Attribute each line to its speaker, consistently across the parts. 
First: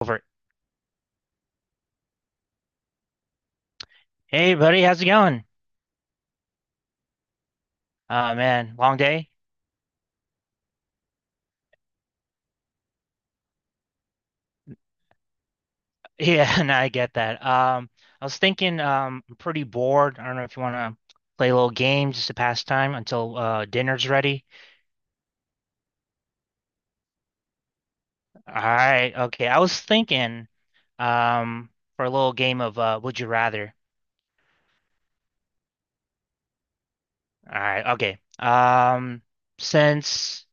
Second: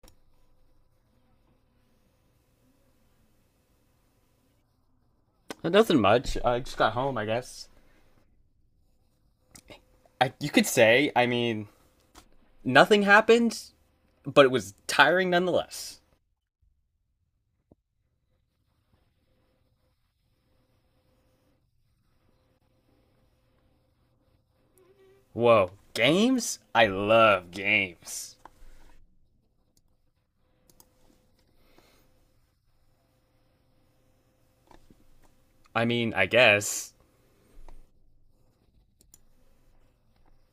Speaker 1: Over. Hey, buddy, how's it going?
Speaker 2: Nothing much. I just got home, I guess.
Speaker 1: Oh man, long day?
Speaker 2: I, you could say, I mean, nothing happened, but it was tiring nonetheless.
Speaker 1: Yeah, no, I get that. I was thinking, I'm pretty bored. I don't know if you want to play a little game just to pass time until dinner's ready.
Speaker 2: Whoa, games? I love games.
Speaker 1: All right, okay. I was thinking, um, for a little game of Would You Rather.
Speaker 2: I mean, I guess.
Speaker 1: All right, okay. Since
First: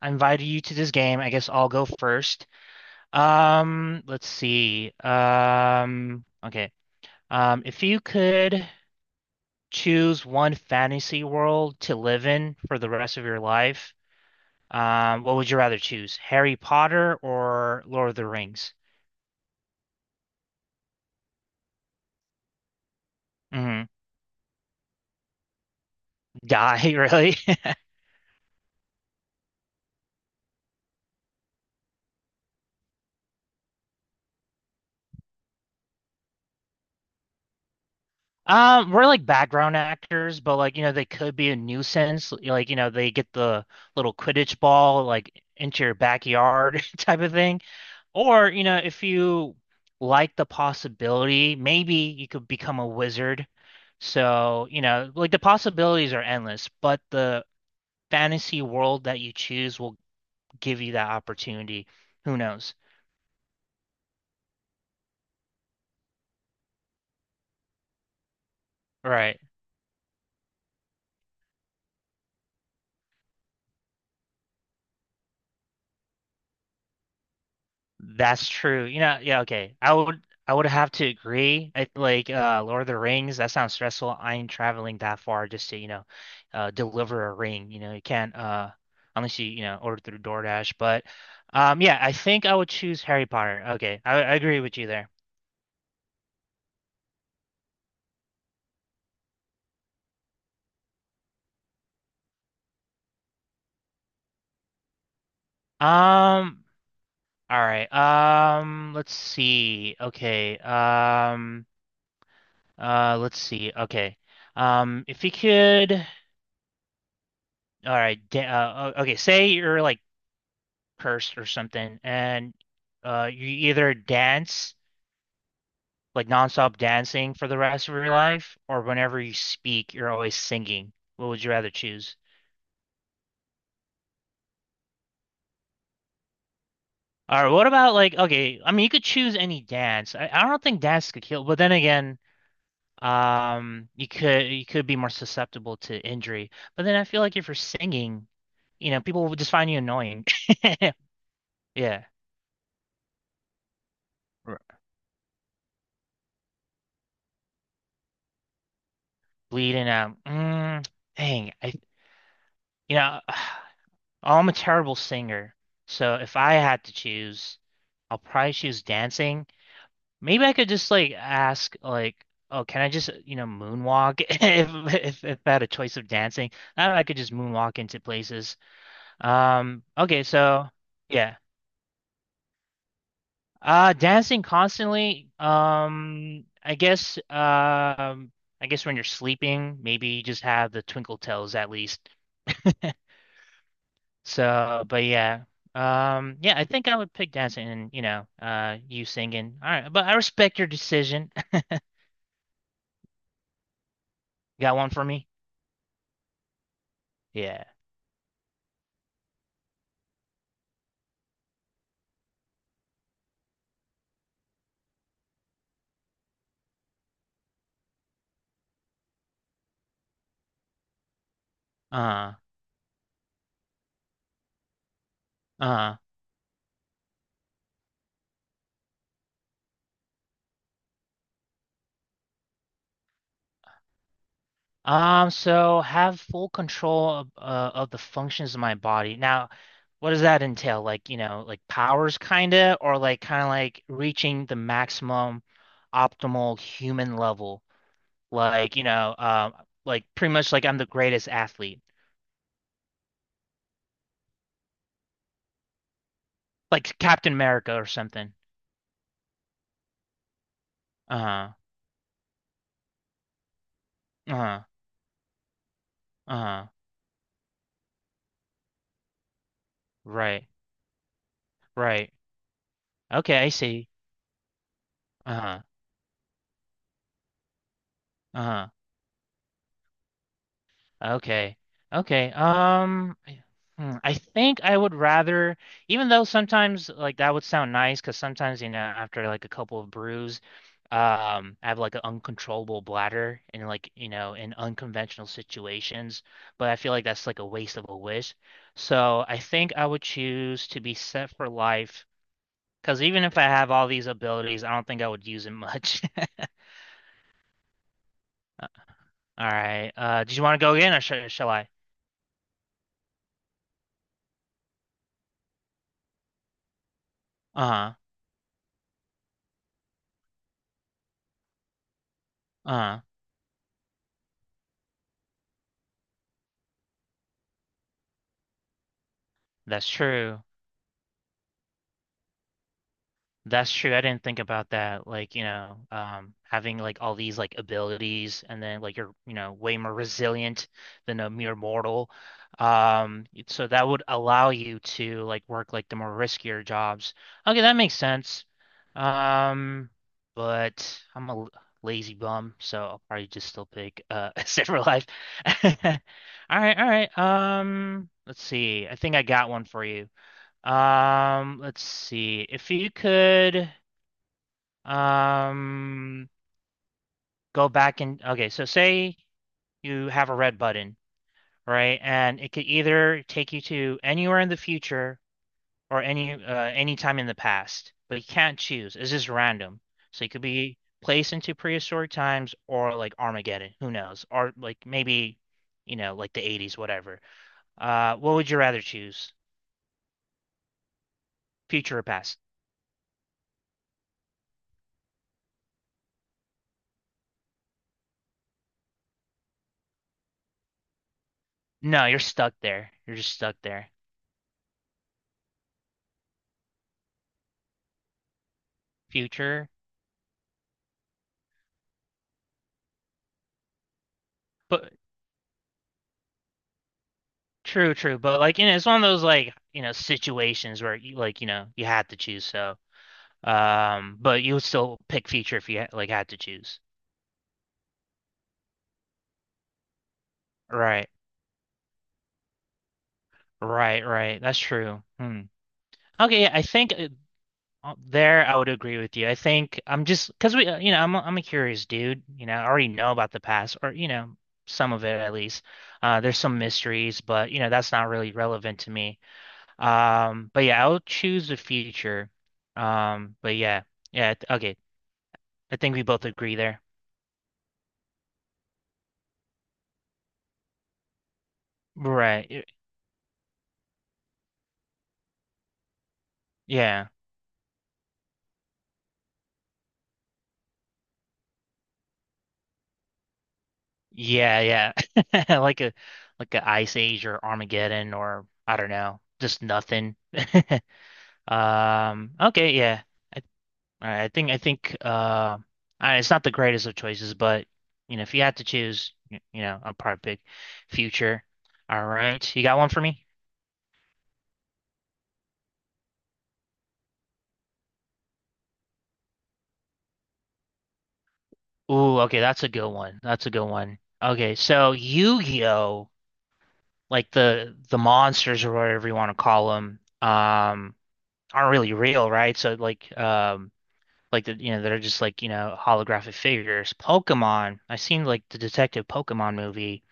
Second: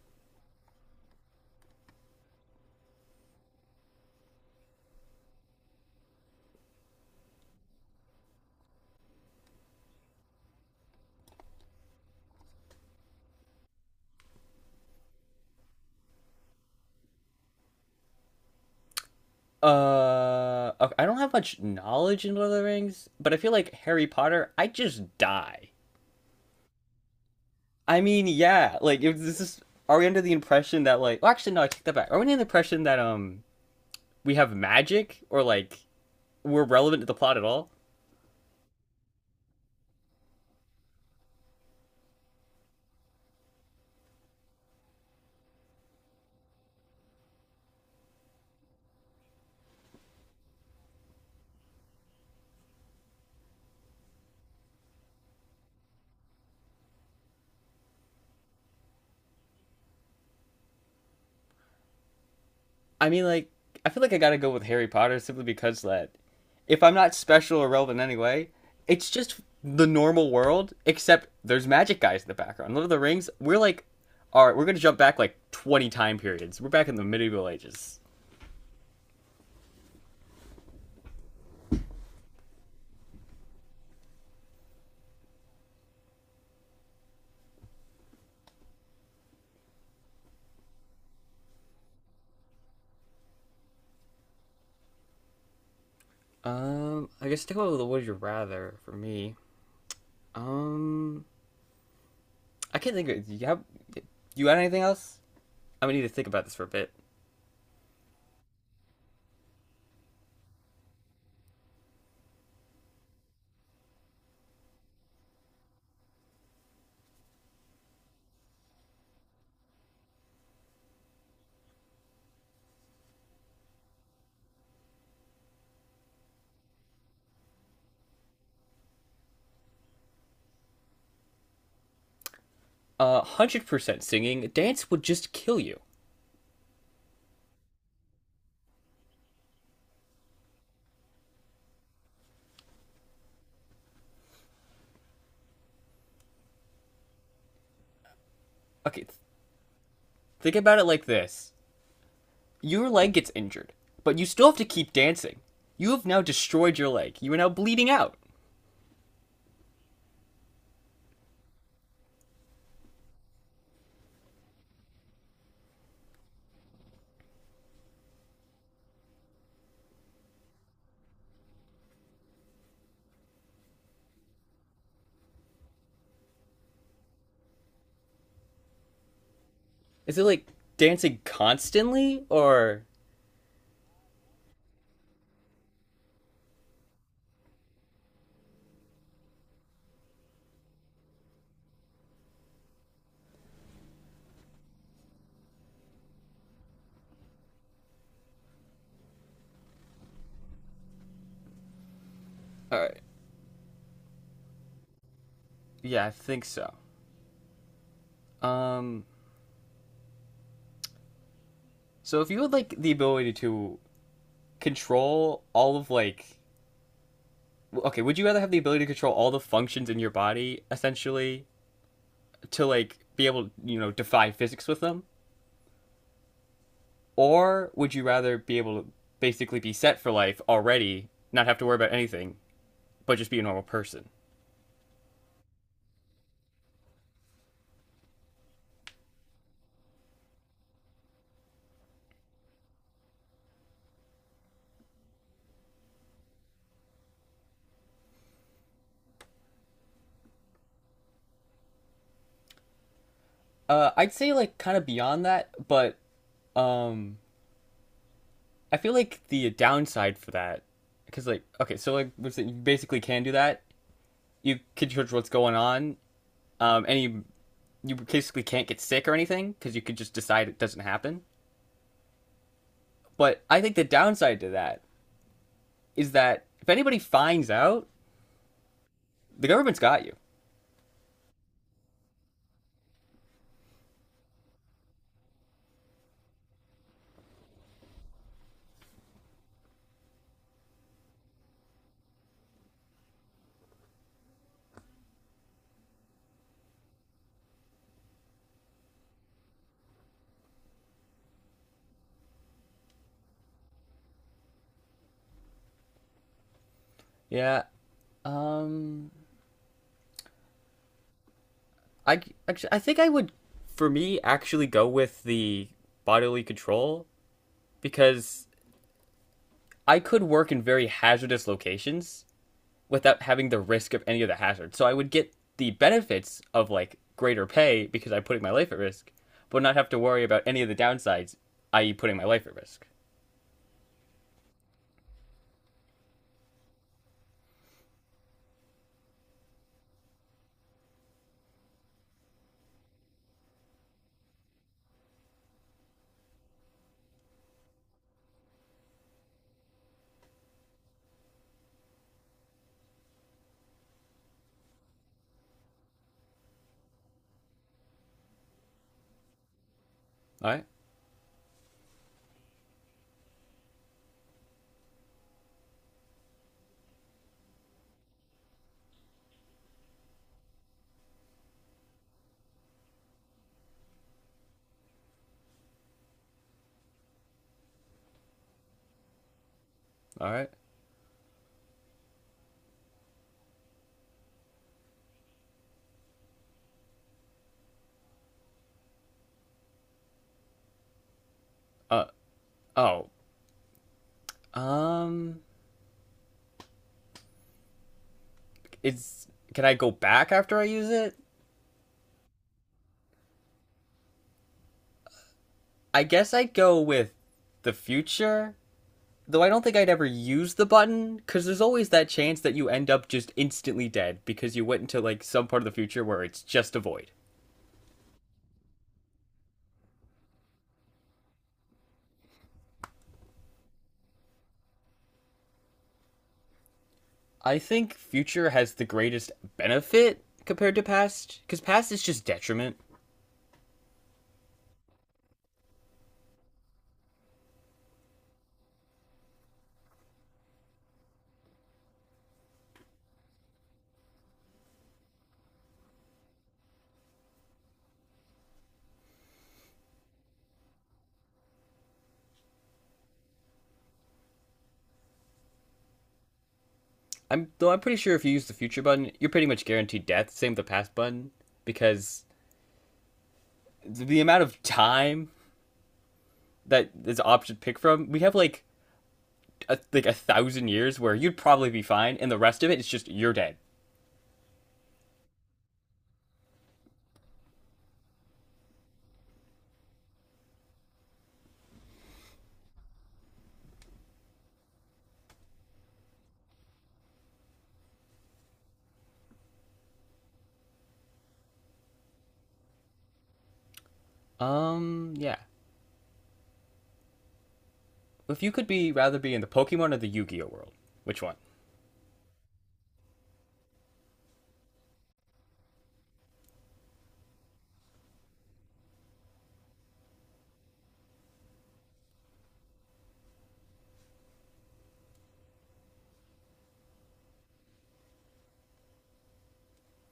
Speaker 1: I invited you to this game, I guess I'll go first. Let's see. Okay. If you could. Choose one fantasy world to live in for the rest of your life, what would you rather choose? Harry Potter or Lord of the Rings?
Speaker 2: Okay, I don't have much knowledge in Lord of the Rings, but I feel like
Speaker 1: hmm
Speaker 2: Harry Potter, I just die.
Speaker 1: Die, really?
Speaker 2: I mean, yeah, like, if this is. Are we under the impression that, like. Well, actually, no, I take that back. Are we under the impression that, we have magic or, like, we're relevant to the plot at all?
Speaker 1: We're like background actors, but like, you know, they could be a nuisance. Like, you know, they get the little Quidditch ball like into your backyard type of thing. Or, you know, if you like the possibility, maybe you could become a wizard. So, you know, like the possibilities are endless, but the fantasy world that you choose will give you that opportunity. Who knows?
Speaker 2: I mean, like, I feel like I gotta go with Harry Potter simply because that if I'm not special or relevant anyway, it's just
Speaker 1: Right.
Speaker 2: the normal world, except there's magic guys in the background. Lord of the Rings, we're like, all right, we're gonna jump back like 20 time periods. We're back in the medieval ages.
Speaker 1: That's true. You know, yeah, okay. I would have to agree. I, like Lord of the Rings, that sounds stressful. I ain't traveling that far just to, you know, deliver a ring. You know, you can't unless you, you know, order through DoorDash. But yeah, I think I would choose Harry Potter. Okay. I agree with you there.
Speaker 2: I guess stick with the Would You Rather for me. Um, I can't think of it. Do you got anything else? I'm gonna need to think about this for
Speaker 1: Um
Speaker 2: a bit.
Speaker 1: all right. Let's see. Okay. Let's see. Okay. If you could, all right. Okay. Say you're like cursed or something, and you either dance like nonstop dancing for the rest of your life, or whenever you speak, you're always singing. What would you rather choose?
Speaker 2: 100% singing, dance would just kill you.
Speaker 1: All right. What about like okay? I mean, you could choose any dance. I don't think dance could kill, but then again, you could be more susceptible to injury. But then I feel like if you're singing, you know,
Speaker 2: Okay,
Speaker 1: people will just find you annoying.
Speaker 2: think about it like this.
Speaker 1: Yeah.
Speaker 2: Your leg gets injured, but you still have to
Speaker 1: R-
Speaker 2: keep dancing. You have now destroyed your leg. You are now bleeding out.
Speaker 1: Bleeding out. Dang. You know, I'm a terrible singer. So if I had to choose, I'll probably choose dancing. Maybe I could just like ask like, oh, can I just, you know, moonwalk if I had a choice of dancing? I could just moonwalk into places.
Speaker 2: Is
Speaker 1: Okay,
Speaker 2: it like
Speaker 1: so
Speaker 2: dancing
Speaker 1: yeah.
Speaker 2: constantly or
Speaker 1: Dancing constantly. I guess when you're sleeping, maybe you just have the twinkle toes at least. So, but yeah. Yeah, I think I would pick dancing and, you know, you singing. All right, but I respect your decision.
Speaker 2: uh,
Speaker 1: Got one for me?
Speaker 2: yeah, I think so.
Speaker 1: Yeah.
Speaker 2: Um so if you had like the ability to control all of like okay, would you rather have the ability to control all the functions in your body essentially
Speaker 1: Uh,
Speaker 2: to like be able to, you know, defy physics with them,
Speaker 1: uh.
Speaker 2: or would you rather be able to basically be set for life already, not have to worry about anything, but just be a normal person?
Speaker 1: So have full control of the functions of my body. Now, what does that entail? Like, you know, like powers kinda, or like kinda like reaching the maximum optimal human level. Like, you know, like pretty much like I'm the greatest athlete.
Speaker 2: I'd say like kind of beyond that, but
Speaker 1: Like
Speaker 2: um,
Speaker 1: Captain America or something.
Speaker 2: I feel like the downside for that, because like
Speaker 1: Uh-huh.
Speaker 2: okay, so like you basically can do that. You
Speaker 1: Uh-huh.
Speaker 2: can judge what's going on,
Speaker 1: Uh-huh.
Speaker 2: and you basically can't get sick or anything because you could just decide
Speaker 1: Right.
Speaker 2: it doesn't happen.
Speaker 1: Right. Okay,
Speaker 2: But
Speaker 1: I
Speaker 2: I think the
Speaker 1: see.
Speaker 2: downside to that
Speaker 1: Uh-huh.
Speaker 2: is that if anybody finds out,
Speaker 1: Uh-huh.
Speaker 2: the government's got you.
Speaker 1: Okay. Okay. I think I would rather, even though sometimes like that would sound nice, because sometimes, you know, after like a couple of brews, I have like an uncontrollable bladder and like, you know, in unconventional situations, but I feel like that's like a waste of a wish. So I think I would choose to be set for life. Because even if I have all these abilities, I don't think I would use it much.
Speaker 2: Yeah. Um,
Speaker 1: All right. Do you want to go again, or sh shall I?
Speaker 2: I actually I think I would for me actually go with the bodily control
Speaker 1: Uh-huh.
Speaker 2: because I could work in very hazardous locations
Speaker 1: Uh-huh.
Speaker 2: without having the risk of any of the hazards. So I would get the benefits of like greater pay because I'm putting my life at risk, but not
Speaker 1: That's
Speaker 2: have to worry
Speaker 1: true.
Speaker 2: about any of the downsides, i.e., putting my life at risk.
Speaker 1: That's true. I didn't think about that. Like, you know, having like all these like abilities and then like you're, you know, way more resilient than a mere mortal. So that would allow you to like work like the more riskier jobs. Okay, that makes sense. Um, but I'm lazy bum, so I'll probably just still pick Sailor Life. All right, all right. Let's see. I think I got one for you.
Speaker 2: All right,
Speaker 1: Let's see. If you could um go back and okay, so say you have a red button, right? And it could either take you to anywhere in the future or any any time in the past, but you can't choose. It's just random. So you
Speaker 2: all
Speaker 1: could
Speaker 2: right.
Speaker 1: be placed into prehistoric times or like Armageddon, who knows? Or like maybe, you know, like the 80s, whatever. What would you rather choose? Future or
Speaker 2: Uh
Speaker 1: past?
Speaker 2: oh. Um, it's can I go back after I use it?
Speaker 1: No, you're stuck there. You're just stuck there.
Speaker 2: I guess I'd go with the future. Though I don't
Speaker 1: Future.
Speaker 2: think I'd ever use the button, because there's always that chance that you end up just instantly dead because you went
Speaker 1: But
Speaker 2: into like some part of the future where it's just a void.
Speaker 1: true, true. But like, you know, it's one of those like, you know, situations where you like, you know, you had to choose. So, but you would still pick Future if you ha like had to choose.
Speaker 2: I think future has the greatest benefit compared to
Speaker 1: Right,
Speaker 2: past, because past is just detriment.
Speaker 1: right, right. That's true. Hmm. Okay, yeah, I think there I would agree with you. I think I'm just because we, you know, I'm a curious dude. You know, I already know about the past, or you know, some of it at least. There's some mysteries, but you know, that's not really relevant to me. But yeah, I'll choose the future. But yeah, yeah, okay. I think we both agree there.
Speaker 2: I'm though I'm pretty sure if you use the future button, you're pretty much guaranteed death. Same with the past button, because
Speaker 1: Right.
Speaker 2: the amount of time that
Speaker 1: Yeah.
Speaker 2: is an option to pick from, we have like like 1,000 years where you'd probably be fine, and the rest of it is just you're dead.
Speaker 1: Yeah, yeah. Like a like a Ice Age or Armageddon or I don't know, just nothing. Okay, yeah. I, all right, it's not the greatest of choices, but you know, if you had to choose, you know, I'll probably pick future. All right. You got one for me?
Speaker 2: Yeah. If you could be rather be in the Pokemon or the Yu-Gi-Oh world, which one?
Speaker 1: Ooh, okay, that's a good one. That's a good one. Okay, so Yu-Gi-Oh, like the monsters or whatever you want to call them, aren't really real, right? So like the you know they're just like you know holographic figures. Pokemon, I seen like the Detective Pokemon movie,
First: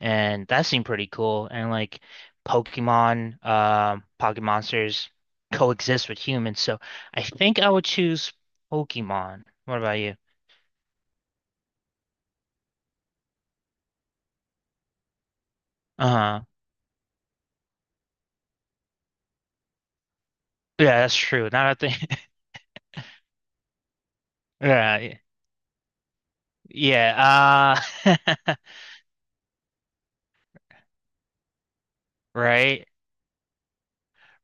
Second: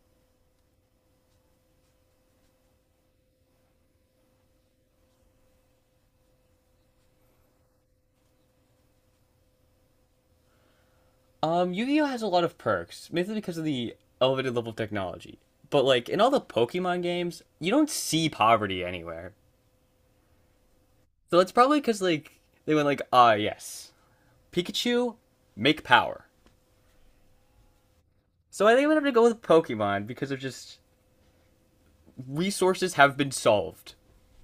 Speaker 1: and that seemed pretty cool. And like Pokemon, Pocket monsters coexist with humans, so I think I would choose Pokemon. What about you?
Speaker 2: Yu-Gi-Oh has a lot of perks, mainly because of the elevated level of technology. But like in all the
Speaker 1: Uh-huh.
Speaker 2: Pokemon games, you don't see poverty anywhere.
Speaker 1: Yeah, that's
Speaker 2: So
Speaker 1: true.
Speaker 2: it's
Speaker 1: Now
Speaker 2: probably
Speaker 1: that I
Speaker 2: because
Speaker 1: think
Speaker 2: like they went like, ah, yes, Pikachu,
Speaker 1: right.
Speaker 2: make power.
Speaker 1: Yeah. Uh
Speaker 2: So I think I'm gonna have to go with Pokemon because of just
Speaker 1: right.
Speaker 2: resources have been solved.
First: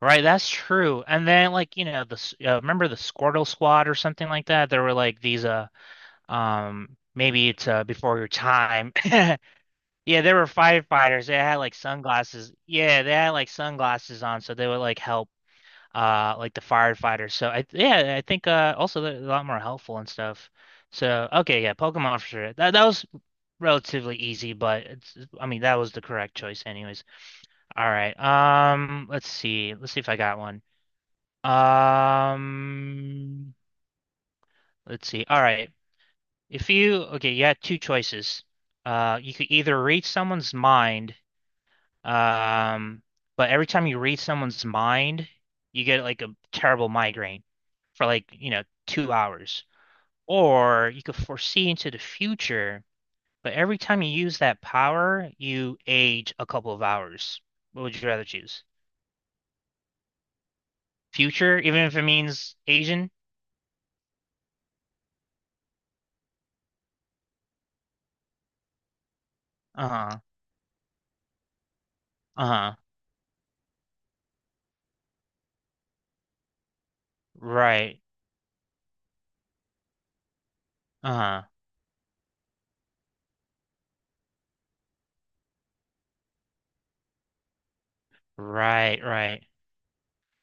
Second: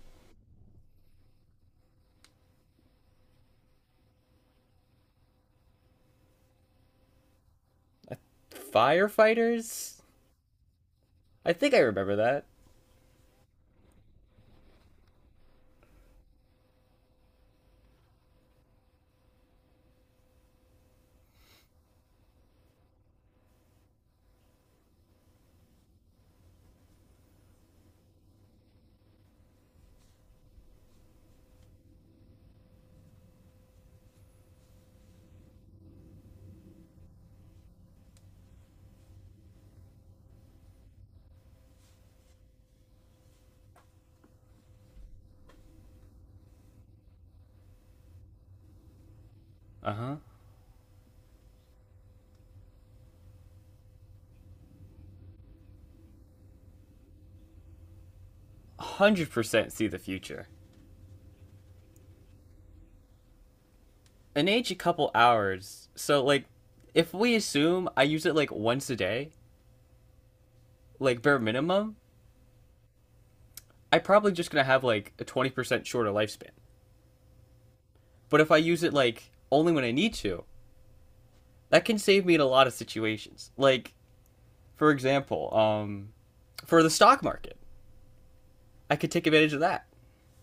Speaker 1: Right, that's true. And then like, you know, remember the Squirtle Squad or something like that? There were like these maybe it's before your time.
Speaker 2: Firefighters,
Speaker 1: Yeah, there were firefighters. They
Speaker 2: I
Speaker 1: had
Speaker 2: think
Speaker 1: like
Speaker 2: I remember that.
Speaker 1: sunglasses. Yeah, they had like sunglasses on so they would like help like the firefighters. So I yeah, I think also they're a lot more helpful and stuff. So okay, yeah, Pokemon for sure. That was relatively easy, but it's I mean that was the correct choice anyways. All right. Let's see. Let's see if I got one. Um, let's see. All right. If you okay, you had two choices. You could either read someone's mind, um, but every time you read someone's mind, you get like a terrible migraine for like, you know, 2 hours.
Speaker 2: Uh huh.
Speaker 1: Or you could foresee into the future, but every time you use that power, you age a couple of hours. What would you rather choose?
Speaker 2: 100% see the future.
Speaker 1: Future, even if it means Asian?
Speaker 2: An age a couple hours. So like, if we assume I use it like once a day,
Speaker 1: Uh-huh.
Speaker 2: like bare minimum,
Speaker 1: Uh-huh.
Speaker 2: I'm probably just gonna have like a 20% shorter lifespan.
Speaker 1: Right.
Speaker 2: But if I use it like only when I need to,
Speaker 1: Uh-huh.
Speaker 2: that can save me in a lot of situations. Like, for example, for the stock market, I
Speaker 1: Right,
Speaker 2: could take
Speaker 1: right.
Speaker 2: advantage of that.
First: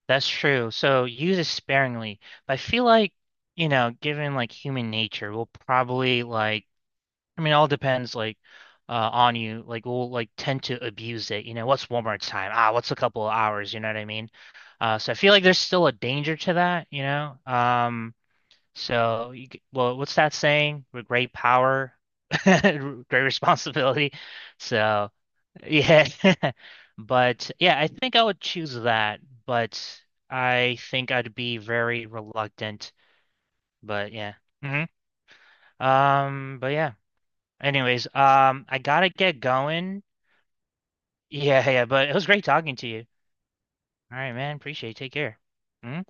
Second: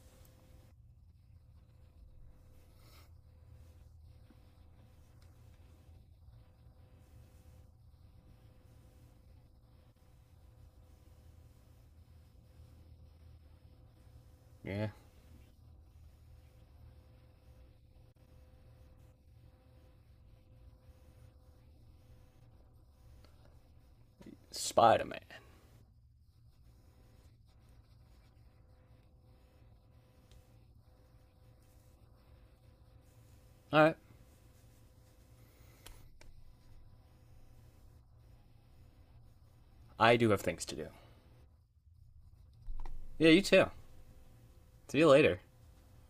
Speaker 1: That's true. So use it sparingly. But I feel like, you know, given like human nature, we'll probably like I mean, it all depends like on you. Like we'll like tend to abuse it. You know, what's one more time? Ah, what's a couple of hours, you know what I mean?
Speaker 2: Yeah.
Speaker 1: So I feel like there's still a danger to that, you know? So you, well, what's that saying? With great power, great responsibility.
Speaker 2: Spider
Speaker 1: So
Speaker 2: Man.
Speaker 1: yeah. But yeah, I think I would choose that, but I think I'd be very reluctant.
Speaker 2: All right.
Speaker 1: But yeah. hmm but yeah. Anyways, I gotta get going.
Speaker 2: I do have things to do.
Speaker 1: Yeah, yeah, but it was great talking to you.
Speaker 2: Yeah, you too.
Speaker 1: All right, man. Appreciate it.
Speaker 2: See you
Speaker 1: Take
Speaker 2: later.
Speaker 1: care. Mhm.